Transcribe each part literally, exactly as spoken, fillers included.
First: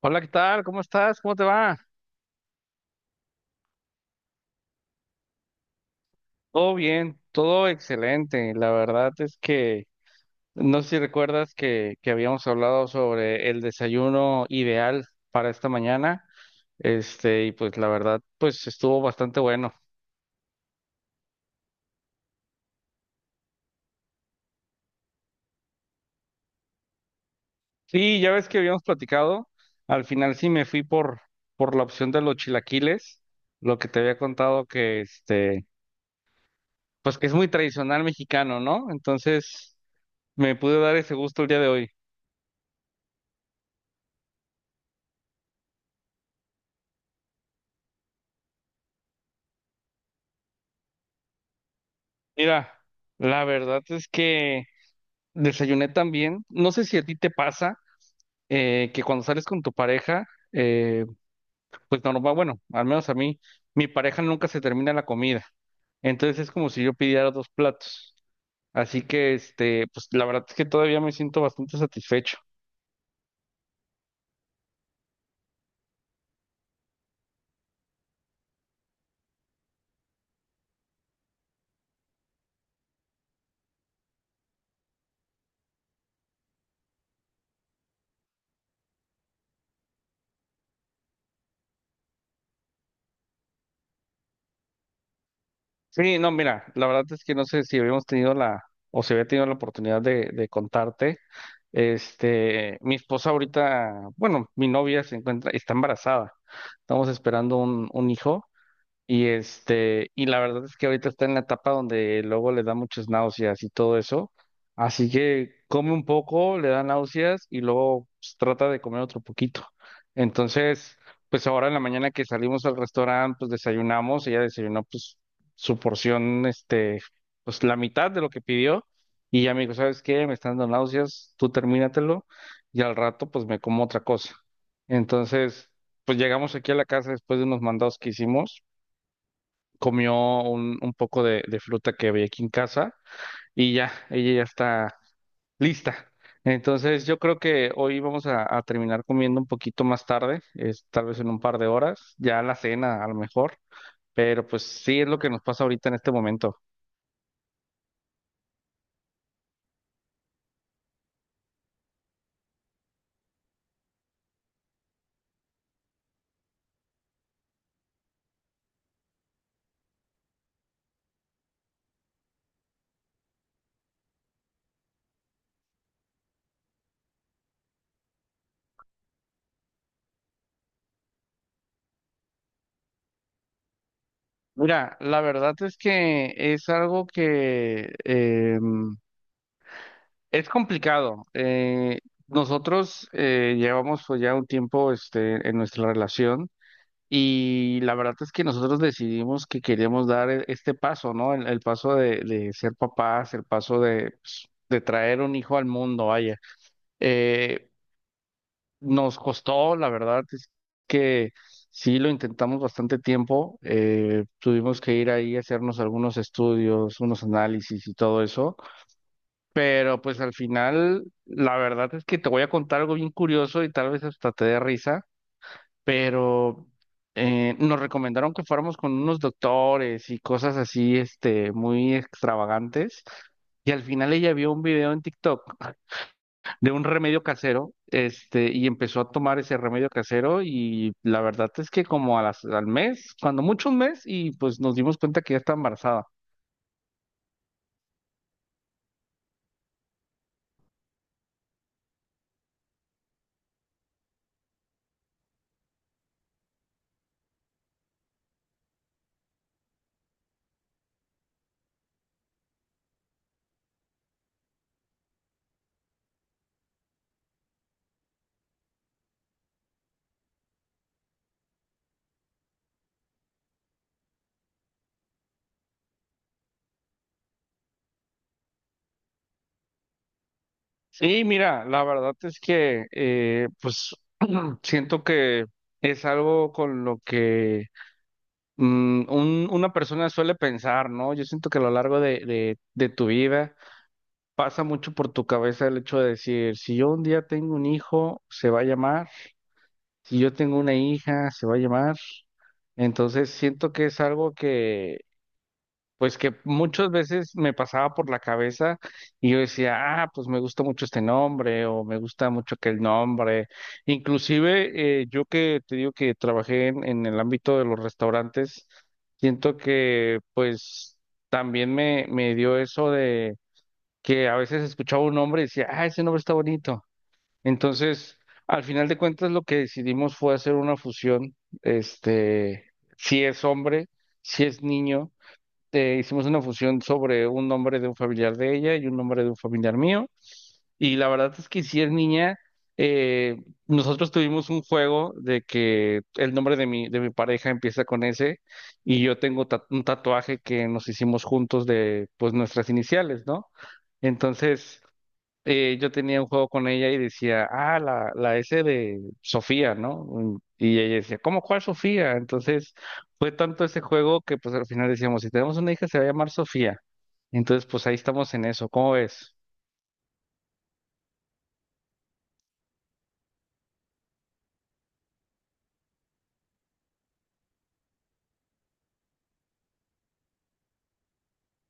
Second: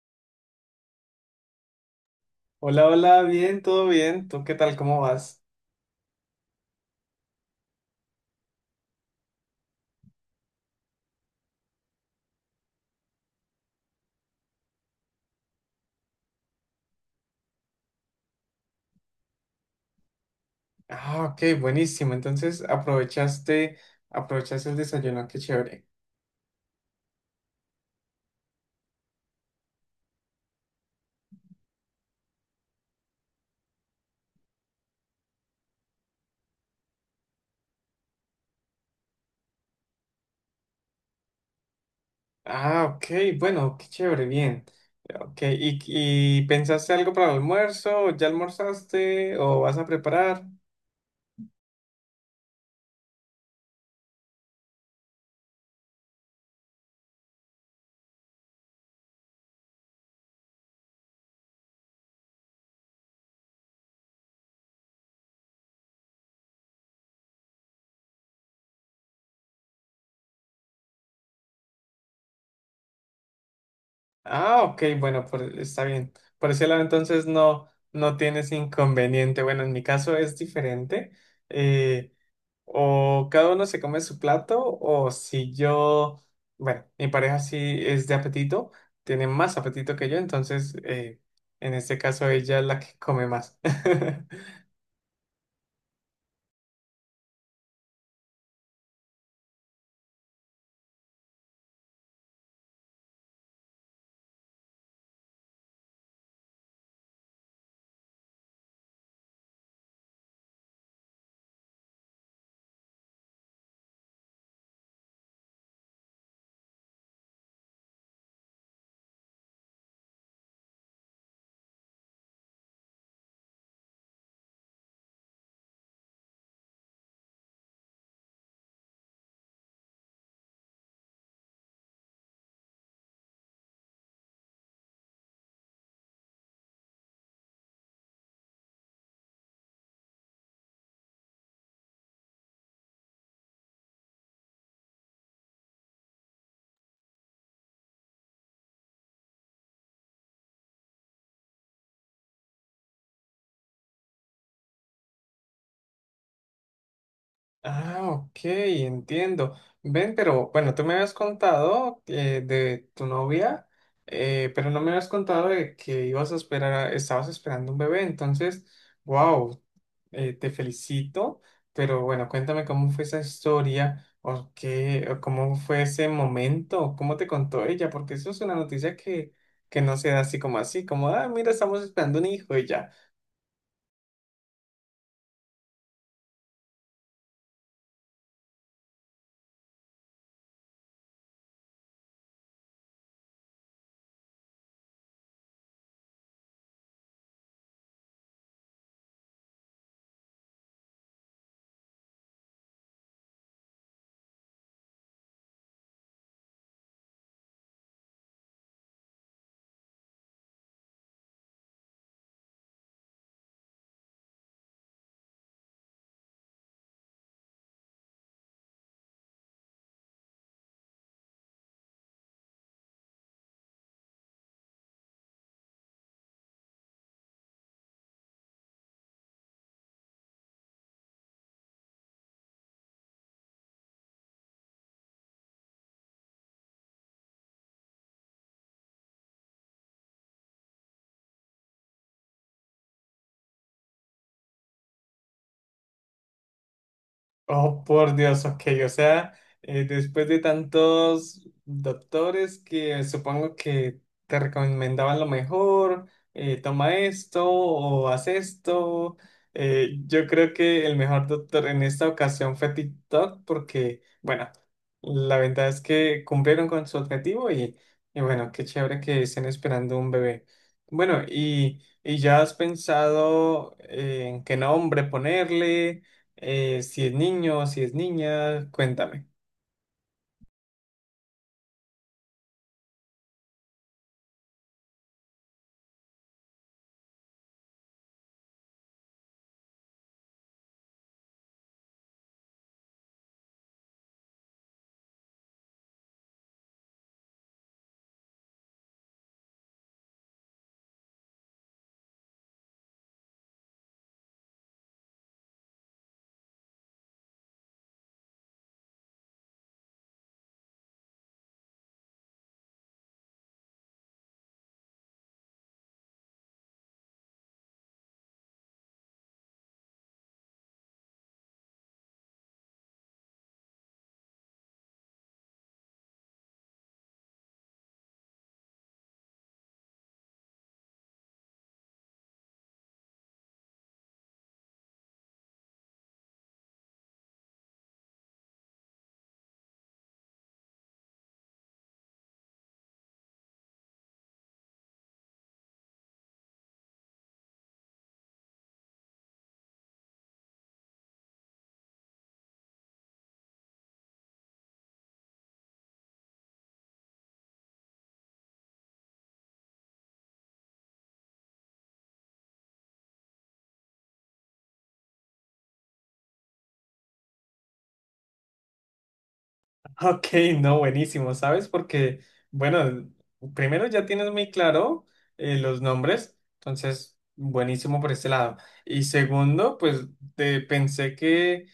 Hola, ¿qué tal? ¿Cómo estás? ¿Cómo te va? Hola, hola, bien, todo bien. ¿Tú qué tal? ¿Cómo vas? Todo bien, todo excelente. La verdad es que no sé si recuerdas que, que habíamos hablado sobre el desayuno ideal para esta mañana. Este, y pues la verdad, pues estuvo bastante bueno. Ah, ok, buenísimo. Entonces, aprovechaste, aprovechaste el desayuno, qué chévere. Sí, ya ves que habíamos platicado. Al final sí me fui por, por la opción de los chilaquiles, lo que te había contado que este, pues que es muy tradicional mexicano, ¿no? Entonces me pude dar ese gusto el día de hoy. Ah, ok, bueno, qué chévere, bien. Ok, ¿y, y pensaste algo para el almuerzo? ¿Ya almorzaste o vas a preparar? Mira, la verdad es que desayuné también. No sé si a ti te pasa eh, que cuando sales con tu pareja, eh, pues normal, bueno, al menos a mí, mi pareja nunca se termina la comida. Entonces es como si yo pidiera dos platos. Así que, este, pues la verdad es que todavía me siento bastante satisfecho. Ah, ok, bueno, por- está bien. Por ese lado, entonces no, no tienes inconveniente. Bueno, en mi caso es diferente. Eh, O cada uno se come su plato, o si yo, bueno, mi pareja sí es de apetito, tiene más apetito que yo, entonces eh, en este caso ella es la que come más. Sí, no, mira, la verdad es que no sé si habíamos tenido la, o si había tenido la oportunidad de, de contarte. Este, mi esposa ahorita, bueno, mi novia se encuentra, está embarazada. Estamos esperando un, un hijo. Y este, y la verdad es que ahorita está en la etapa donde luego le da muchas náuseas y todo eso. Así que come un poco, le da náuseas y luego pues, trata de comer otro poquito. Entonces, pues ahora en la mañana que salimos al restaurante, pues desayunamos, ella desayunó pues su porción, este, pues la mitad de lo que pidió. Y ya me dijo, ¿sabes qué? Me están dando náuseas, tú termínatelo y al rato pues me como otra cosa. Entonces, pues llegamos aquí a la casa después de unos mandados que hicimos comió un, un poco de, de fruta que había aquí en casa y ya, ella ya está lista. Entonces yo creo que hoy vamos a, a terminar comiendo un poquito más tarde, es, tal vez en un par de horas, ya la cena a lo mejor, pero pues sí es lo que nos pasa ahorita en este momento. Ah, ok, entiendo. Ven, pero bueno, tú me habías contado eh, de tu novia, eh, pero no me habías contado de que ibas a esperar, a- estabas esperando un bebé, entonces, wow, eh, te felicito, pero bueno, cuéntame cómo fue esa historia, o qué, o cómo fue ese momento, cómo te contó ella, porque eso es una noticia que, que no se da así como así, como, ah, mira, estamos esperando un hijo y ya. Mira, la verdad es que es algo que em, es complicado. Eh, nosotros eh, llevamos pues, ya un tiempo este, en nuestra relación. Y la verdad es que nosotros decidimos que queríamos dar e- este paso, ¿no? El, el paso de, de ser papás, el paso de, pues, de traer un hijo al mundo, vaya. Eh, Nos costó, la verdad es que sí lo intentamos bastante tiempo. Eh, tuvimos que ir ahí a hacernos algunos estudios, unos análisis y todo eso. Pero pues al final, la verdad es que te voy a contar algo bien curioso y tal vez hasta te dé risa pero eh, nos recomendaron que fuéramos con unos doctores y cosas así, este, muy extravagantes. Y al final ella vio un video en TikTok de un remedio casero, este, y empezó a tomar ese remedio casero y la verdad es que como a las- al mes, cuando mucho un mes, y pues nos dimos cuenta que ya está embarazada. Oh, por Dios, ok, o sea, eh, después de tantos doctores que supongo que te recomendaban lo mejor, eh, toma esto o haz esto, eh, yo creo que el mejor doctor en esta ocasión fue TikTok porque, bueno, la verdad es que cumplieron con su objetivo y, y bueno, qué chévere que estén esperando un bebé. Bueno, y, y ya has pensado eh, en qué nombre ponerle. Eh, si es niño, si es niña, cuéntame. Sí, mira, la verdad es que eh, pues siento que es algo con lo que mm, un- una persona suele pensar, ¿no? Yo siento que a lo largo de, de, de tu vida pasa mucho por tu cabeza el hecho de decir, si yo un día tengo un hijo, se va a llamar, si yo tengo una hija, se va a llamar. Entonces siento que es algo que pues que muchas veces me pasaba por la cabeza y yo decía, ah, pues me gusta mucho este nombre o me gusta mucho aquel nombre. Inclusive eh, yo que te digo que trabajé en, en el ámbito de los restaurantes, siento que pues también me, me dio eso de que a veces escuchaba un nombre y decía, ah, ese nombre está bonito. Entonces, al final de cuentas lo que decidimos fue hacer una fusión, este, si es hombre, si es niño te- hicimos una fusión sobre un nombre de un familiar de ella y un nombre de un familiar mío. Y la verdad es que si es niña, eh, nosotros tuvimos un juego de que el nombre de mi, de mi pareja empieza con S y yo tengo ta- un tatuaje que nos hicimos juntos de pues nuestras iniciales, ¿no? Entonces, eh, yo tenía un juego con ella y decía, ah, la, la S de Sofía, ¿no? Mm, y ella decía, ¿cómo cuál Sofía? Entonces fue tanto ese juego que pues al final decíamos, si tenemos una hija se va a llamar Sofía. Entonces pues ahí estamos en eso, ¿cómo ves? Ok, no, buenísimo, ¿sabes? Porque, bueno, primero ya tienes muy claro eh, los nombres, entonces, buenísimo por este lado. Y segundo, pues te pensé que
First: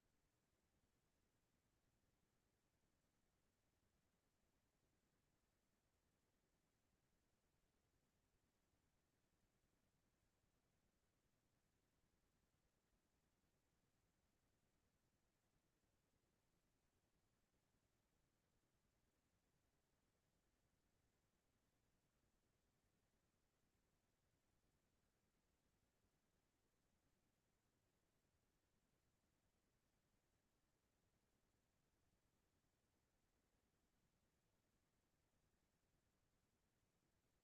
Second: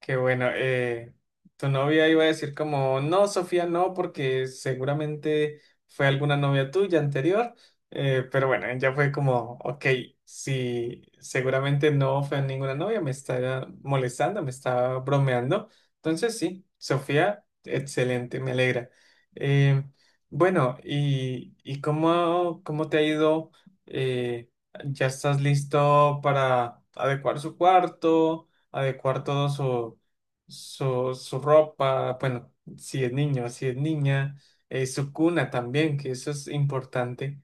qué bueno. Eh, tu novia iba a decir como, no, Sofía, no, porque seguramente fue alguna novia tuya anterior. Eh, pero bueno, ella fue como, ok, si seguramente no fue ninguna novia, me está molestando, me está bromeando. Entonces sí, Sofía, excelente, me alegra. Eh, bueno, ¿y, y cómo, cómo te ha ido? Eh, ¿Ya estás listo para adecuar su cuarto? Adecuar todo su, su, su ropa, bueno, si es niño, si es niña, eh, su cuna también, que eso es importante.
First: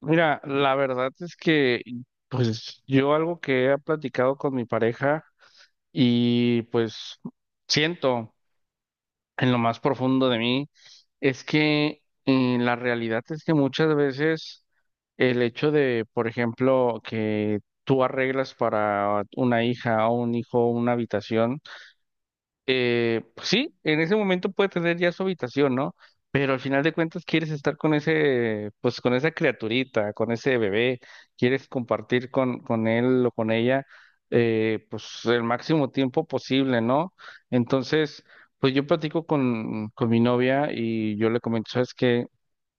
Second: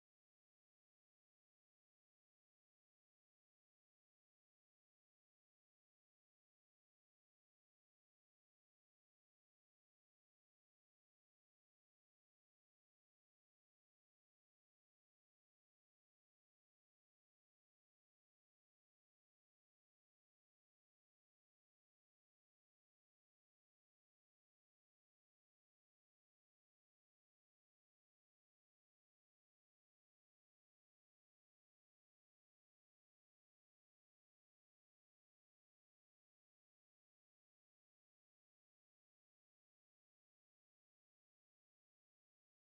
Mira, la verdad es que pues yo algo que he platicado con mi pareja y pues siento, en lo más profundo de mí es que eh, la realidad es que muchas veces el hecho de, por ejemplo, que tú arreglas para una hija o un hijo una habitación, eh, pues sí, en ese momento puede tener ya su habitación, ¿no? Pero al final de cuentas quieres estar con ese, pues con esa criaturita, con ese bebé, quieres compartir con, con él o con ella, eh, pues el máximo tiempo posible, ¿no? Entonces, pues yo platico con, con mi novia y yo le comento, ¿sabes qué?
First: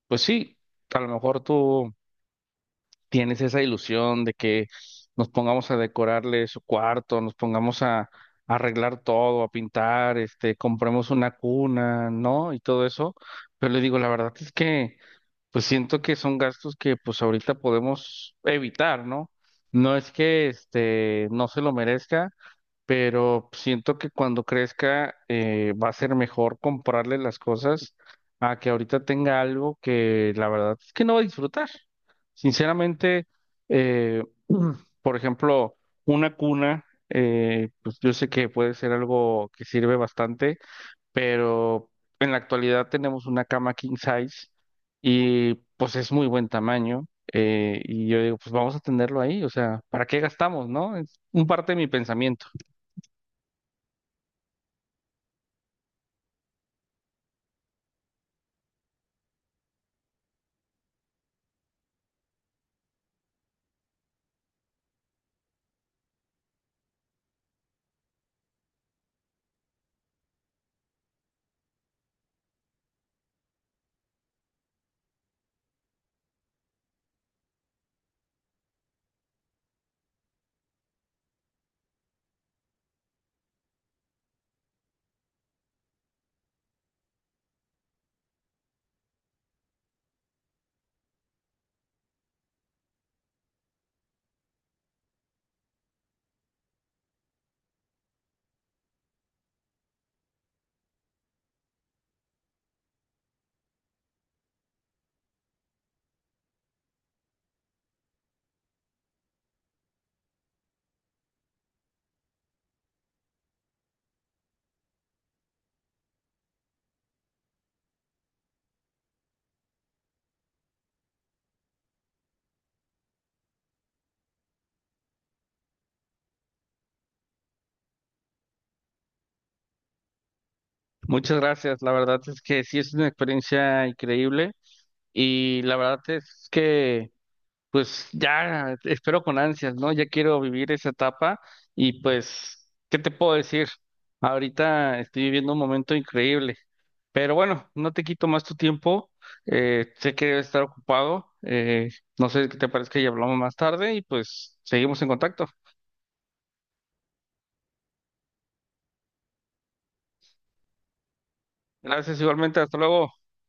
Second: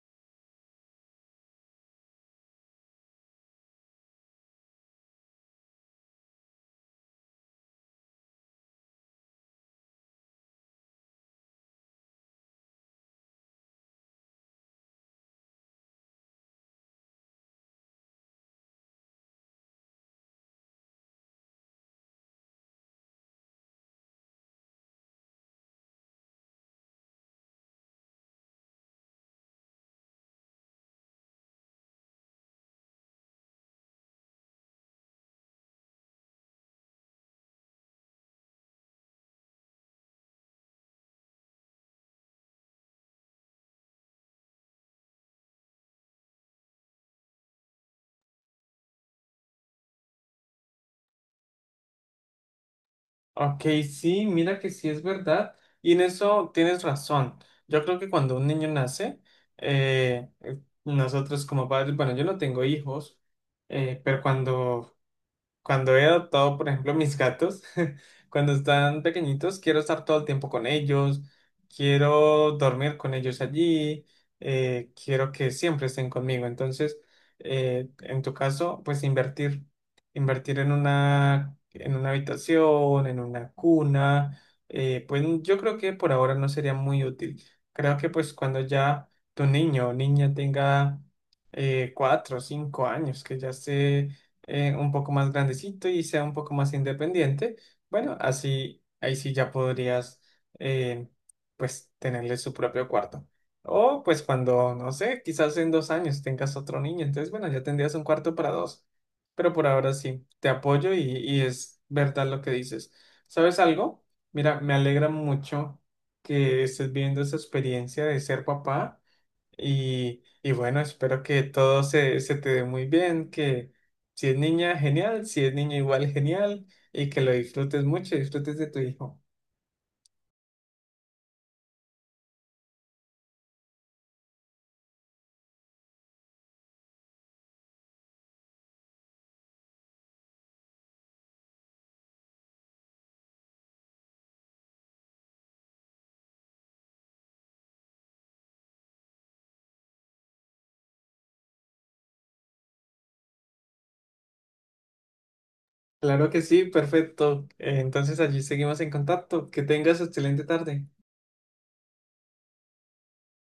Pues sí, a lo mejor tú tienes esa ilusión de que nos pongamos a decorarle su cuarto, nos pongamos a, a arreglar todo, a pintar, este, compremos una cuna, ¿no? Y todo eso. Pero le digo, la verdad es que, pues siento que son gastos que pues ahorita podemos evitar, ¿no? No es que este no se lo merezca, pero siento que cuando crezca eh, va a ser mejor comprarle las cosas a que ahorita tenga algo que la verdad es que no va a disfrutar. Sinceramente, eh, por ejemplo, una cuna, eh, pues yo sé que puede ser algo que sirve bastante, pero en la actualidad tenemos una cama king size y pues es muy buen tamaño. Eh, y yo digo, pues vamos a tenerlo ahí, o sea, ¿para qué gastamos, no? Es un parte de mi pensamiento. Ok, sí, mira que sí es verdad. Y en eso tienes razón. Yo creo que cuando un niño nace, eh, eh, nosotros como padres, bueno, yo no tengo hijos, eh, pero cuando Cuando he adoptado, por ejemplo, mis gatos, cuando están pequeñitos, quiero estar todo el tiempo con ellos, quiero dormir con ellos allí, eh, quiero que siempre estén conmigo. Entonces, eh, en tu caso, pues invertir, invertir en una, en una habitación, en una cuna, eh, pues yo creo que por ahora no sería muy útil. Creo que pues cuando ya tu niño o niña tenga eh, cuatro o cinco años, que ya se eh, un poco más grandecito y sea un poco más independiente, bueno, así, ahí sí ya podrías, eh, pues, tenerle su propio cuarto. O pues cuando, no sé, quizás en dos años tengas otro niño, entonces, bueno, ya tendrías un cuarto para dos. Pero por ahora sí, te apoyo y, y es verdad lo que dices. ¿Sabes algo? Mira, me alegra mucho que estés viendo esa experiencia de ser papá. Y, y bueno, espero que todo se, se te dé muy bien, que si es niña, genial, si es niño, igual genial, y que lo disfrutes mucho, disfrutes de tu hijo. Muchas gracias. La verdad es que sí es una experiencia increíble y la verdad es que pues ya espero con ansias, ¿no? Ya quiero vivir esa etapa y pues, ¿qué te puedo decir? Ahorita estoy viviendo un momento increíble, pero bueno, no te quito más tu tiempo. Eh, sé que debes estar ocupado. Eh, no sé qué te parece que ya hablamos más tarde y pues seguimos en contacto. Claro que sí, perfecto. Eh, Entonces allí seguimos en contacto. Que tengas excelente tarde. Gracias igualmente. Hasta luego.